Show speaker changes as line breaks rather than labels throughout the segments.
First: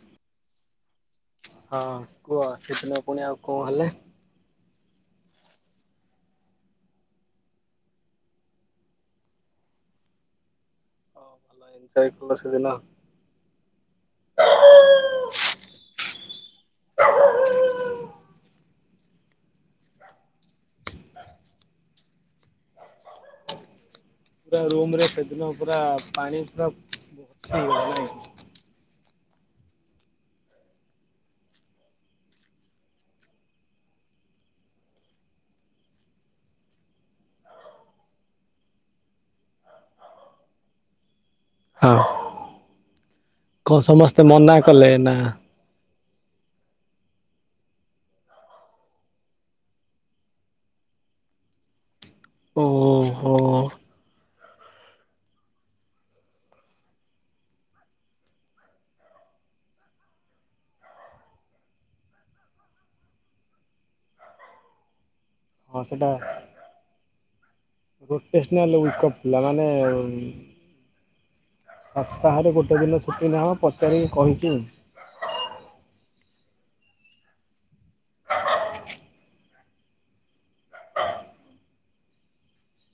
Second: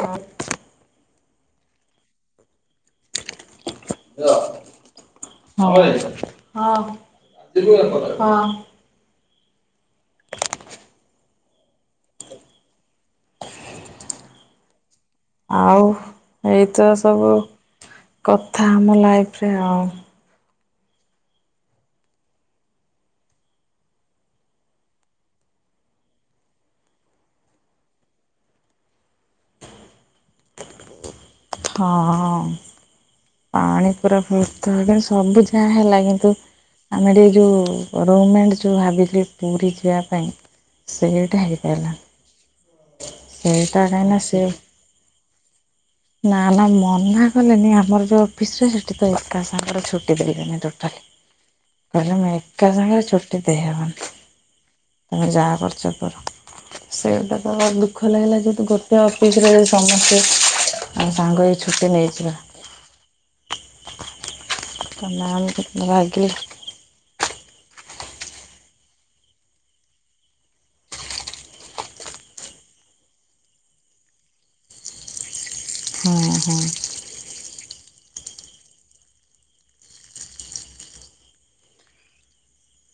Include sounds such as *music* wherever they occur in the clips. ହଁ।
ହଁ କୁଅ ସେଦିନ ପୁଣି ଆଉ କଣ ହେଲେ?
ହଁ ହଁ ହଁ।
*unintelligible* ସେଦିନ।
ଆଉ ଏଇ ତ ସବୁ କଥା ଆମ ଲାଇଫରେ ଆଉ।
ପୁରା ରୁମ ରେ ସେଦିନ ପୁରା ପାଣି ପୁରା। *unintelligible*
ହଁ ପାଣି ପୁରା ଫୁଲ ତ ସବୁ ଯାହା ହେଲା କିନ୍ତୁ ଆମେ ଟିକେ ଯୋଉ ରୁମ୍ ମେଣ୍ଟ ଯୋଉ ଭାବିଥିଲି ପୁରୀ ଯିବା ପାଇଁ ସେଇଟା ହେଇ ହେଲା।
ହଁ। କଣ ସମସ୍ତେ ମନା କଲେ ନା।
ନା ନା ମନା କଲେନି ଆମର ଯଉଁ ଅଫିସ୍ ରେ ସେଠି ତ ଏକା ସାଙ୍ଗରେ ଛୁଟି ଦେଲେନି ଟୋଟାଲି। କହିଲେ ମୁଁ ଏକା ସାଙ୍ଗରେ
ଓହୋ।
ଚୁଟି ଦେଇହବନି। ତୁମେ ଯାହା କରୁଚ କର। ସେଇଟା ତ ଦୁଃଖ ଲାଗିଲା ଯେହେତୁ ଗୋଟେ ଅଫିସରେ ସମସ୍ତେ ଆମେ ସାଙ୍ଗ ହେଇ ଛୁଟି ନେଇଜିବା। *unintelligible*
ହଁ ସେଟା *unintelligible* ମାନେ ସପ୍ତାହରେ ଗୋଟେ ଦିନ ଛୁଟି ନାଁହ ପଚାରିକି କହିଛିି ଆଉ।
ହଁ ହଁ।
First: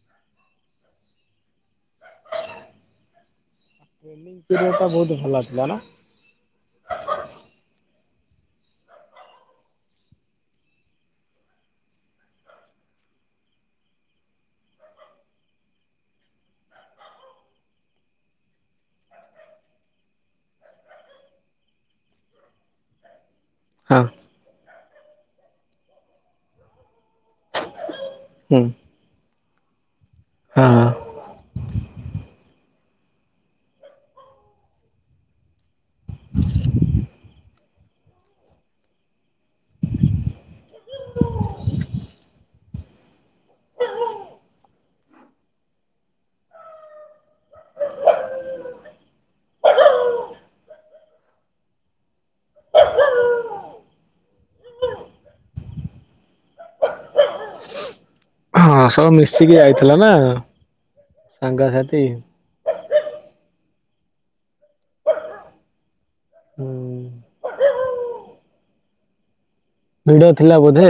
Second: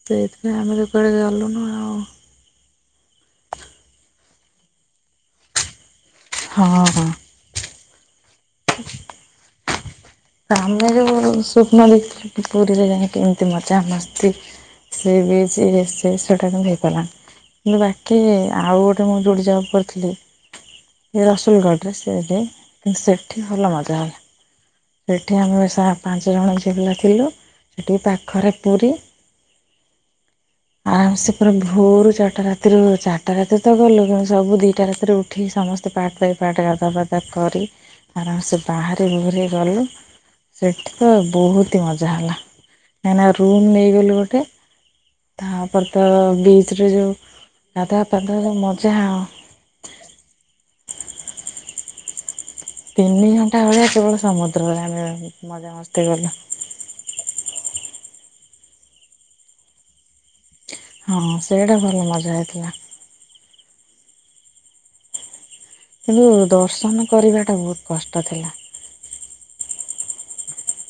ସେଇଥିପାଇଁ ଆମେ ତ କୁଆଡ଼େ ଗଲୁନୁ ଆଉ।
*unintelligible* ବହୁତ ଭଲ ଥିଲା ନା।
ହଁ ହଁ। ତ ଆମେ ଯୋଉ ସ୍ୱପ୍ନ ଦେଖିଥିଲୁ ପୁରୀରେ ଯାଇକି ଏମିତି ମଜା ମସ୍ତି। ସି ବିଜ ରେ ସେଇଟା *unintelligible* ହେଇପାରିଲାନି। କିନ୍ତୁ ବାକି ଆଉ ଗୋଟେ ମୁଁ ଯୋଡ଼ି ଜବ କରିଥିଲି ଏ ରସୁଲଘଡ଼ରେ ସେଠ୍ ଇନ୍ସେଟ ଏଠି ଭଲ ମଜା
ହଁ
ହେଲେ ସେଠି ଆମେ ଶା ପାଞ୍ଚ ଜଣ ଏକେଲା ଥିଲୁ ସେଠି ପାଖରେ
ହୁଁ
ପୁରୀ
ହଁ।
ଆରାମ ସେ ପୁରା ଭୋରୁ ଚାରିଟା ରାତିରୁ ଚାରିଟା ରାତିରେ ତ ଗଲୁ କିନ୍ତୁ ସବୁ ଦିଟା ରାତିରେ ଉ ଠିକି ସମସ୍ତେ ପାଟ୍ ବାଇ ପାଟ୍ ଗାଧା ପାଦା କରି ଆରାମସେ ବାହାରି ବୁହରି ଗଲୁ। ସେଠୁ ତ ବହୁତ ହି ମଜା ହେଲା କାହିଁକିନା ରୁମ୍ ନେଇଗଲୁ ଗୋଟେ। ତାପରେ ତ ବିଚ୍ ରେ ଯୋଉ ଗାଧୁଆ ପାଧୁଆ ଯୋଉ ମଜା ଆ ତିନି ଘଣ୍ଟା ଭେଳିଆ କେବଳ ସମୁଦ୍ରରେ ଆମେ ମଜାମସ୍ତି କଲୁ।
ହଁ ସବୁ ମିଶିକି ଯାଇଥିଲା ନା?
ହଁ ସେଇଟା
ସାଙ୍ଗସାଥି
ଭଲ ମଜା ହେଇଥିଲା। କିନ୍ତୁ
ହୁଁ
ଦର୍ଶନ କରିବାଟା ବହୁତ କଷ୍ଟ ଥିଲା।
ଭିଡ ଥିଲା ବୋଧେ।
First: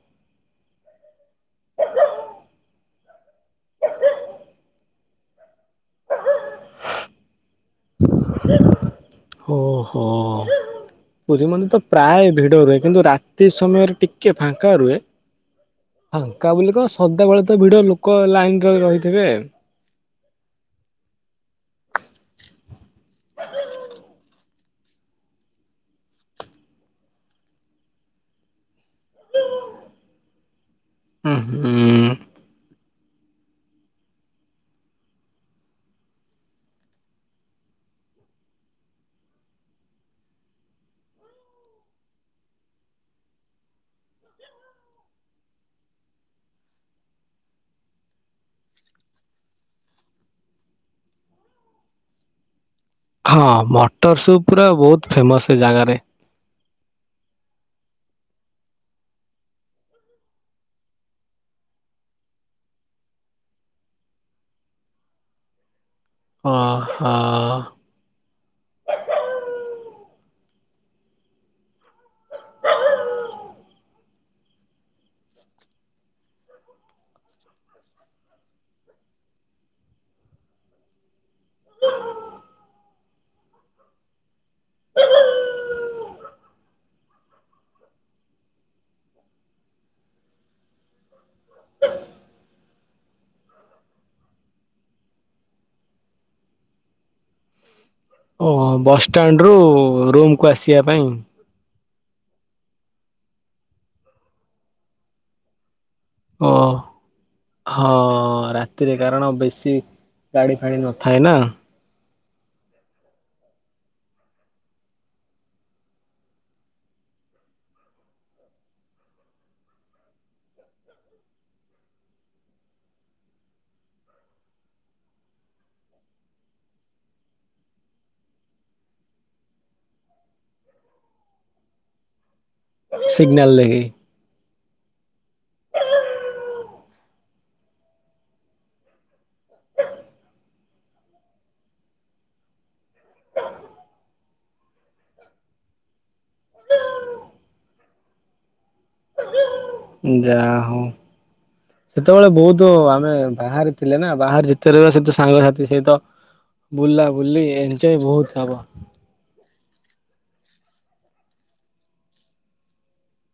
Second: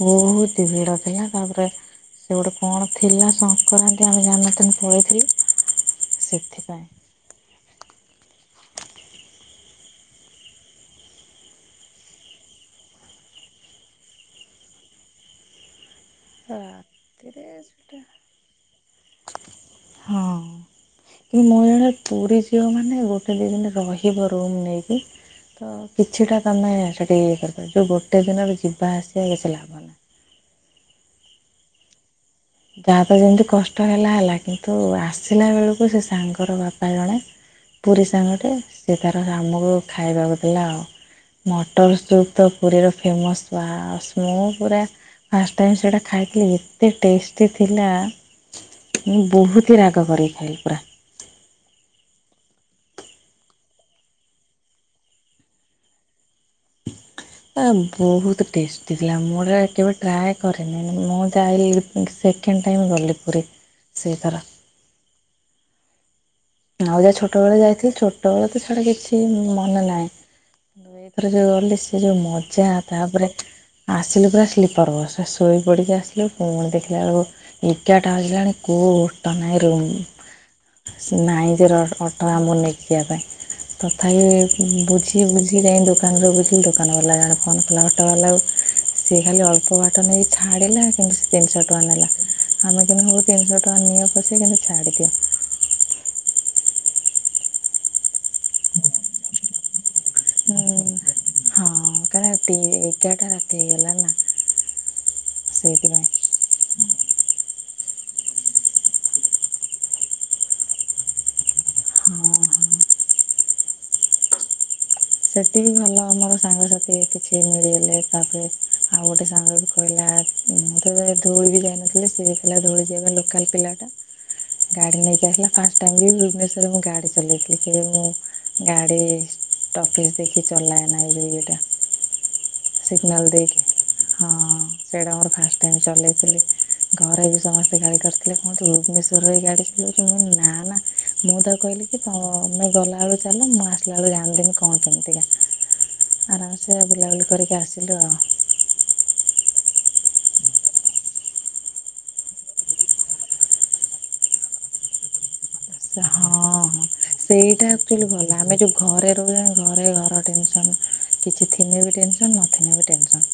ବହୁତି ଭିଡ ଥିଲା। ତା ପରେ ସେ ଗୋଟେ କଣ ଥିଲା ସଂକ୍ରାନ୍ତି ଆମେ ଜାଣି ନ ଥିଲୁ ପଳେଇ ଥିଲୁ, ସେଥିପାଇଁ?
ଓହୋ। ପୁରୀ ମନ୍ଦିର ତ ପ୍ରାୟ ଭିଡ଼ ରୁହେ କିନ୍ତୁ ରାତି ସମୟରେ ଟିକେ ଫାଙ୍କା ରୁହେ। ଫାଙ୍କା ବୋଲି କଣ,
ରାତିରେ
ସଦାବେଳେ ତ ଭିଡ
ସେଟା
ଲୋକ ଲାଇନରେ ରହିଥିବେ?
ହଁ। କିନ୍ତୁ ମୋ ଜଣିବାରେ ପୁରୀ ଝିବ ମାନେ ଗୋଟେ ଦୁଇ ଦିନ ରହିବ ରୁମ୍ ନେଇ କି? ତ କିଛିଟା ତ ଆମେ, ସେଠି ଇଏ କରିପାରିବୁ, ଯେଉଁ ଗୋଟେ ଦିନରେ ଯିବା ଆସିବା ଇଏ ସିଏ କିଛି ଲାଭ ନାହିଁ।
*inaudible* ଉଁ।
ଯାହା ତ ଯେମିତି କଷ୍ଟ ହେଲା ହେଲା କିନ୍ତୁ ଆସିଲା ବେଳକୁ ସେ ସାଙ୍ଗର ବାପା ଜଣେ ପୁରୀ ସାଙ୍ଗଟେ, ସେ ତାର ଆମକୁ ଖାଇବାକୁ ଦେଲା ଆଉ। ମଟର ସୁପ୍ ତ ପୁରୀର ଫେମସ୍। ୱାଅ, ମୁଁ ପୁରା ଫାଷ୍ଟ ଟାଇମ୍ ସେଇଟା ଖାଇଥିଲି, ଏତେ ଟେଷ୍ଟ ଏତେ ଥିଲା। ମୁଁ ବହୁତ ହିଁ ରାଗ କରେଇ ଖାଇଲି ପୁରା।
ହଁ ମଟର ସୁପ୍ ପୁରା ବହୁତ ଫେମସ୍, ସେ ଜାଗାରେ।
ଆ ବହୁତ ଟେଷ୍ଟି ଥିଲା। ମୁଁ ଗୋଟା କେବେ ଟ୍ରାଏ କରିନି। ମୁଁ ଯାଇ ସେକେଣ୍ଡ ଟାଇମ୍ ଗଲି ପୁରୀ, ସେଇ ଥର। ଆଉ
ଓହୋ
ଯାହା ଛୋଟବେଳେ ଯାଇଥିଲି। ଛୋଟବେଳେ ତ ଛାଡ କିଛି ମନେ ନାହିଁ। ଏଇଥର ଯୋଉ ଗଲି, ସେ ଯୋଉ ମଜା। ତା ପରେ ଆସିଲୁ ପୁରା ସ୍ଲିପର ବସରେ ଶୋଇପଡ଼ିକି ଆସିଲୁ। ପୁଣି ଦେଖିଲା ବେଳକୁ ଏଗାରଟା ବାଜିଲଣି କୋଉ ଗୋଟା ନାହିଁ ରୁମ୍। ନାଇଁ *unintelligible* ଅଟୋ ଆମକୁ ନେଇକି ଯିବା ପାଇଁ। ତଥାପି ବୁଝି ବୁଝି ଯାଇ ଦୋକାନରୁ ବୁଝିଲି, ଦୋକାନ ବାଲା ଜଣେ ଫୋନ୍ କଲା ବ ଅଟୋ ବାଲାକୁ। ସିଏ ଖାଲି ଅଳ୍ପ ବାଟ ନେଇ ଛାଡିଲା କିନ୍ତୁ ତିନିଶହ ଟଙ୍କା ନେଲା। ଆମେ କିନ୍ତୁ ମୁଁ ତିନିଶହ ଟଙ୍କା ନିଅ ପଛେ କିନ୍ତୁ ଛାଡିଦିଅ।
ବସ୍ ଷ୍ଟାଣ୍ଡରୁ ରୁମ୍
ହୁଁ। ହଁ କାଇଁ ନା ଏତେ ଏଗାରଟା ରାତି ହେଇଗଲା ନା। ସେଇଥିପାଇଁ।
ଓ। ହଁ। ରାତିରେ କାରଣ ବେଶି ଗାଡ଼ି ଫାଡ଼ି ନ ଥାଏ, ନା।
ହଁ ହଁ। ସେଠି ବି ଭଲ ଆମର ସାଙ୍ଗସାଥି କିଛି ମିଳିଗଲେ। ତା ପରେ ଆଉ ଗୋଟେ ସାଙ୍ଗ ବି କହିଲା ମୁଁ ତ ଧଉଳି ବି ଯାଇନଥିଲି ସିଏ ବି ଥିଲା ଧଉଳି ଯିବା ପାଇଁ ଲୋକାଲ ପିଲାଟା। ଗାଡି ନେଇକି ଆସିଲା। ଫାଷ୍ଟ୍ ଟାଇମ୍ ବି ଭୁବନେଶ୍ଵରରେ ମୁଁ ଗାଡି ଚଲେଇ ଥିଲି। କିବେ ମୁଁ ଗାଡି ଟ୍ରାଫିସ୍ ଦେଖି ଚଲାଏନା ଇଏଟା। ସିଗ୍ନାଲ୍
ସିଗ୍ନାଲ
ଦେଇକି।
ଦେଖି
ହଁ, ସେଇଟା ମୋର ଫାଷ୍ଟ ଟାଇମ୍ ଚଲେଇ ଥିଲି। ଘରେ ବି ସମସ୍ତେ ଗାଳି କରିଥିଲେ। କଣ ଭୁବନେଶ୍ୱରରେ ବି ଗାଡି ଚଲଉଛୁ। ମୁ କ ଇଲି ନା ନା। ମୁଁ ତ କହିଲି ତ ଆମେ ଗଲା ଭାଇ କଇଲେ ଚାଲ ମୁଁ ଆସିଲା ବେଳକୁ ଜାଣିଲି, ମୁଁ କଣ କେମିତିକା। ଆରାମ୍ ସେ ବୁଲାବୁଲି କରି କି ଆସିଲୁ।
ଯା ହଉ। ସେତେବେଳେ ବହୁତ ଆମେ ବାହାରେ ଥିଲେ ନା ବାହାରେ ଯେତେ ରହିବା ସେତେ ସାଙ୍ଗସଥି
ହଁ ହଁ ସେଇଟା
ଏଞ୍ଜୟ
ଆକ୍ଚୁଆଲି
ବହୁତ
ଭଲ
ହବ
ଆମେ ଯୋଉ ଘରେ *unintelligible* ଘରେ ଘର ଟେନସନ କିଛି ଥିନେ ବି ଟେନସନ ନଥିନେ ବି ଟେନସନ।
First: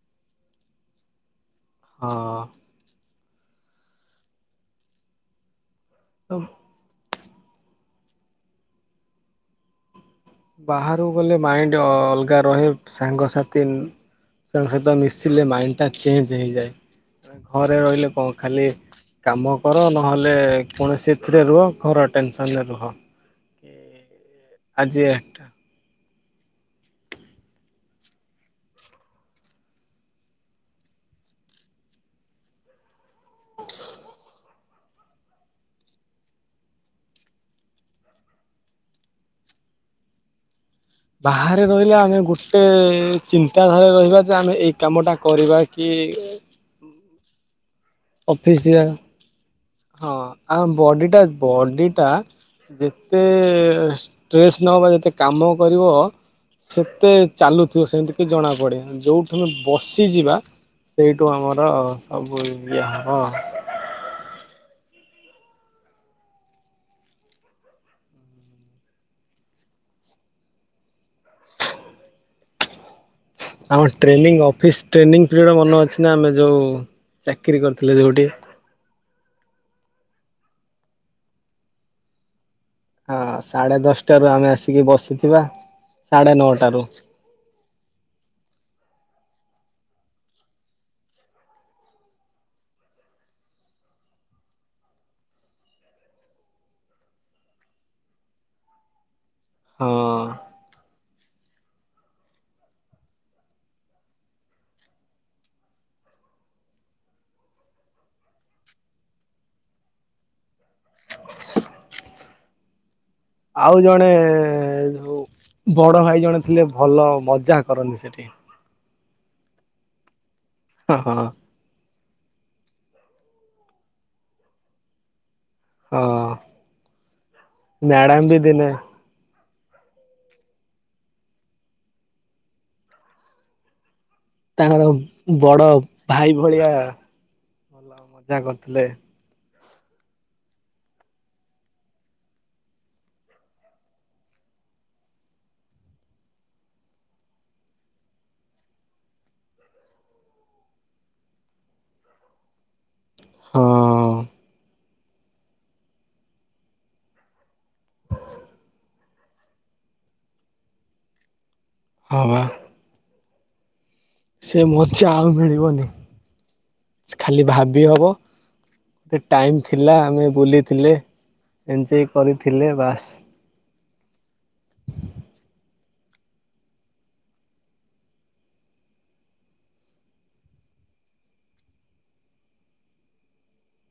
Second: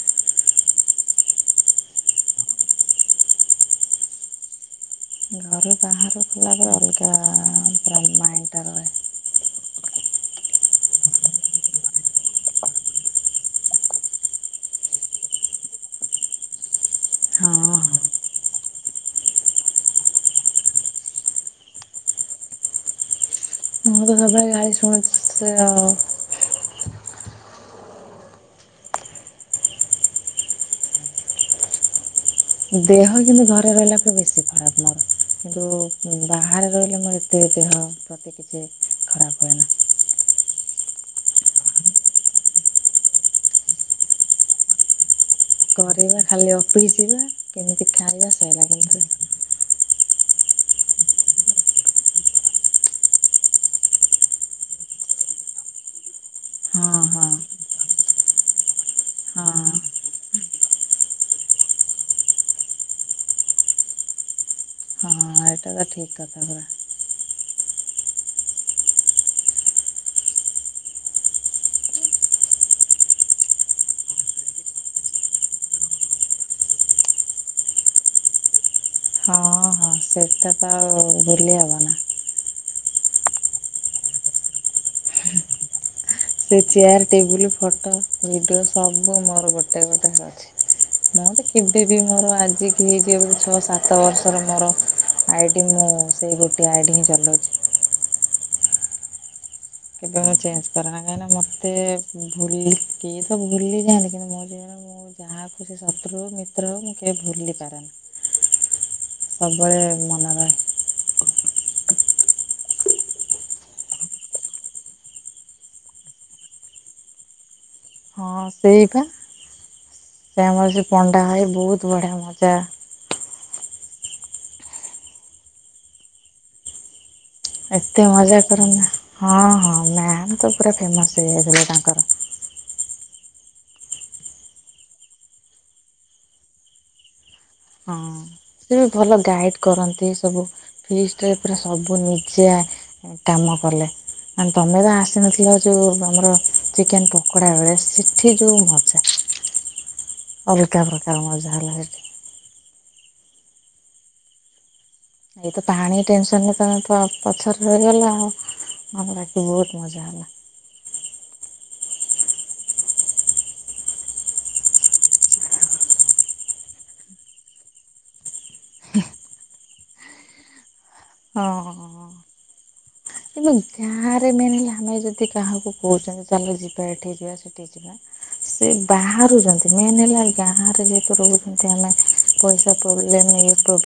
ହଁ।
ଘରୁ ବାହାର କଲେ ଅଲଗା ପ୍ରାୟ ମାଇଣ୍ଡ ରହେ।
ବାହାରକୁ ଗଲେ ମାଇଣ୍ଡ ଅ ଅଲଗା ରହେ। ସାଙ୍ଗସାଥି ତାଙ୍କ ସହିତ ମିଶିଲେ ମାଇଣ୍ଡଟା ଚେଞ୍ଜ୍ ହେଇଯାଏ।
ହଁ
ଘରେ
ହଁ
ରହିଲେ କଣ ଖାଲି କାମ କର ନହେଲେ କୌଣସି ଏଥିରେ ରୁହ ଖର ଟେନସନରେ ରୁହ।
ମୁଁ ତ ସବବେଳେ ଗାଳି
ଆଜି
ଶୁଣୁଛି
ଏଟା
ସେ ଆଉ। ଦେହ କିନ୍ତୁ ଘରେ ରହିଲା ପରେ ବେଶୀ ଖରାପ ମୋର କିନ୍ତୁ ବାହାରେ ରହିଲେ ମୋ ତ ଦେହ ପ୍ରତି କିଛି ଖରାପ ହୁଏନା
ବାହାରେ ରହିଲେ ଆମେ ଗୋଟେ ଚିନ୍ତାଧାରା ରହିବା ଯେ ଆମେ ଏଇ କାମ ଟା କରିବା। କି
କରିବା ଖାଲି ଅଫିଯିବା କେମିତି ଖାଇବା
ଅଫିସ
ସେଇଲା।
ଯିବା ହଁ ଆଉ ବଡିଟା ବଡିଟା ଯେତେ ଷ୍ଟ୍ରେସ୍ ନ ବା ଯେତେ କାମ କରିବ।
ହଁ
ସେତେ
ହଁ
ଚାଲୁଥିବ ସେମିତି କି ଜଣାପଡ଼େ ଯେଉଁଠୁ
ହଁ
ଆମେ
ହଁ
ବସିଯିବା। ସେଇଠୁ ଆମର ସବୁ ଇଏ ହବ।
ହଁ ଏଇଟା ତ ଠିକ କଥା ପୁରା।
ଆମ ଟ୍ରେନିଂ ଅଫିସ୍ ଟ୍ରେନିଂ ପିରିୟଡ଼ ମନେ ଅଛି ନା ଆମେ ଯେଉଁ ଚାକିରି କରିଥିଲେ ଯେଉଁଠି।
ହଁ ହଁ। ହଁ ସେଇଟା ତ ଆଉ ଭୁଲି ହବ ନା।
ହଁ ସାଢ଼େ ଦଶଟାରୁ ଆମେ ଆସିକି ବସିଥିବା। ସାଢ଼େ
ସେ
ନଅଟାରୁ
ଚେୟାର ଟେବୁଲ ଫଟୋ ଭିଡିଓ ସବୁ ମୋର ଗୋଟେ ଗୋଟେ ଅଛି। ମୁଁ ତ କେବେ ବି ମୋର ଆଜିିକି ହେଇଯିବ ଛଅ ସାତ ବର୍ଷର ମୋର ଆଇଟି ମୁଁ ସେଇ ଗୋଟିଏ ଆଇଟି ହିଁ ଚାଲୋଉଛି।
ହଁ
କେବେ ଚେଞ୍ଜ କରରେନା କାହିଁକିନା ମୋତେ ଭୁଲିକି ଭୁଲି ଯାଆନ୍ତି କିନ୍ତୁ ମୋ ମୁଁ ଯାହାକୁ ସେ ଶତ୍ରୁ ମିତ୍ର ହେଉ ମୁଁ କେବେ ଭୁଲି ପାରେନା। ସବୁବେଳେ ମନେ ରହେ।
ଆଉ ଜଣେ ଯୋଉ ବଡ ଭାଇ ଜଣେ ଥିଲେ ଭଲ ମଜାକ
ହଁ ସେଇବା ସେ ଆମର ସେ
ହଁ।
ପଣ୍ଡା
ହଁ
ହ ବହୁତ ବଢ଼ିଆ ମଜା
ହଁ।
ଏତେ
ମ୍ୟାଡାମ ବି
ମଜା
ଦିନେ
କରନା ହଁ ହଁ ନାତ ପୁରା ଫେମସ୍ ହେଇଯାଇଥିଲା ତାଙ୍କର।
ତାଙ୍କର ବଡ଼ ଭାଇ ଭଳିଆ।
ହଁ
ଭଲ ମଜା
ସେ
କରୁଥିଲେ
ବି ଭଲ ଗାଇଡ଼୍ କରନ୍ତି ସବୁ ଫ୍ରିଷ୍ଟ ସବୁ ନିଜେ କାମ କଲେ। ତମେ ତ ଆସିନଥିଲ ଯୋଉ ଆମର ଚିକେନ ପକୋଡ଼ା ବେଳେ ସେଠି ଯଉ ମଜା। ଅଲଗା ପ୍ରକାର ମଜା ହେଲା ସେଠୀ।
ହଁ
ଏଇତ ପାଣି ଟେନସନରେ ତମେ ପ-ପଛରେ ରହିଗଲା ଆଉ। ଆମର ରାତି ବହୁତ ମଜା ହେଲା।
ହଁବା। ସେ ମୋଜା ଆଉ ମିଳିବନି। ଖାଲି ଭାବି ହେବ ଗୋଟେ ଟାଇମ୍ ଥିଲା ଆମେ ବୁଲିଥିଲେ। ଏଞ୍ଜୟ
ହଁ।
କରିଥିଲେ ବାସ୍।
କିନ୍ତୁ ଗାଁ ରେ ମେନ ହେଲା ଆମେ ଯଦି କାହାକୁ କହୁଛନ୍ତି ଚାଲ ଯିବା ଏଠି ଯିବା ସେଠି ଯିବା ସେ ବାହାରୁଛନ୍ତି ମେନ୍ ହେଲା ଗାଁ ରେ ଯେହେତୁ ରହୁଛନ୍ତି ଆମେ ପଇସା ପ୍ରବ୍ଲେମ୍ ଇଏ ପ୍ରବ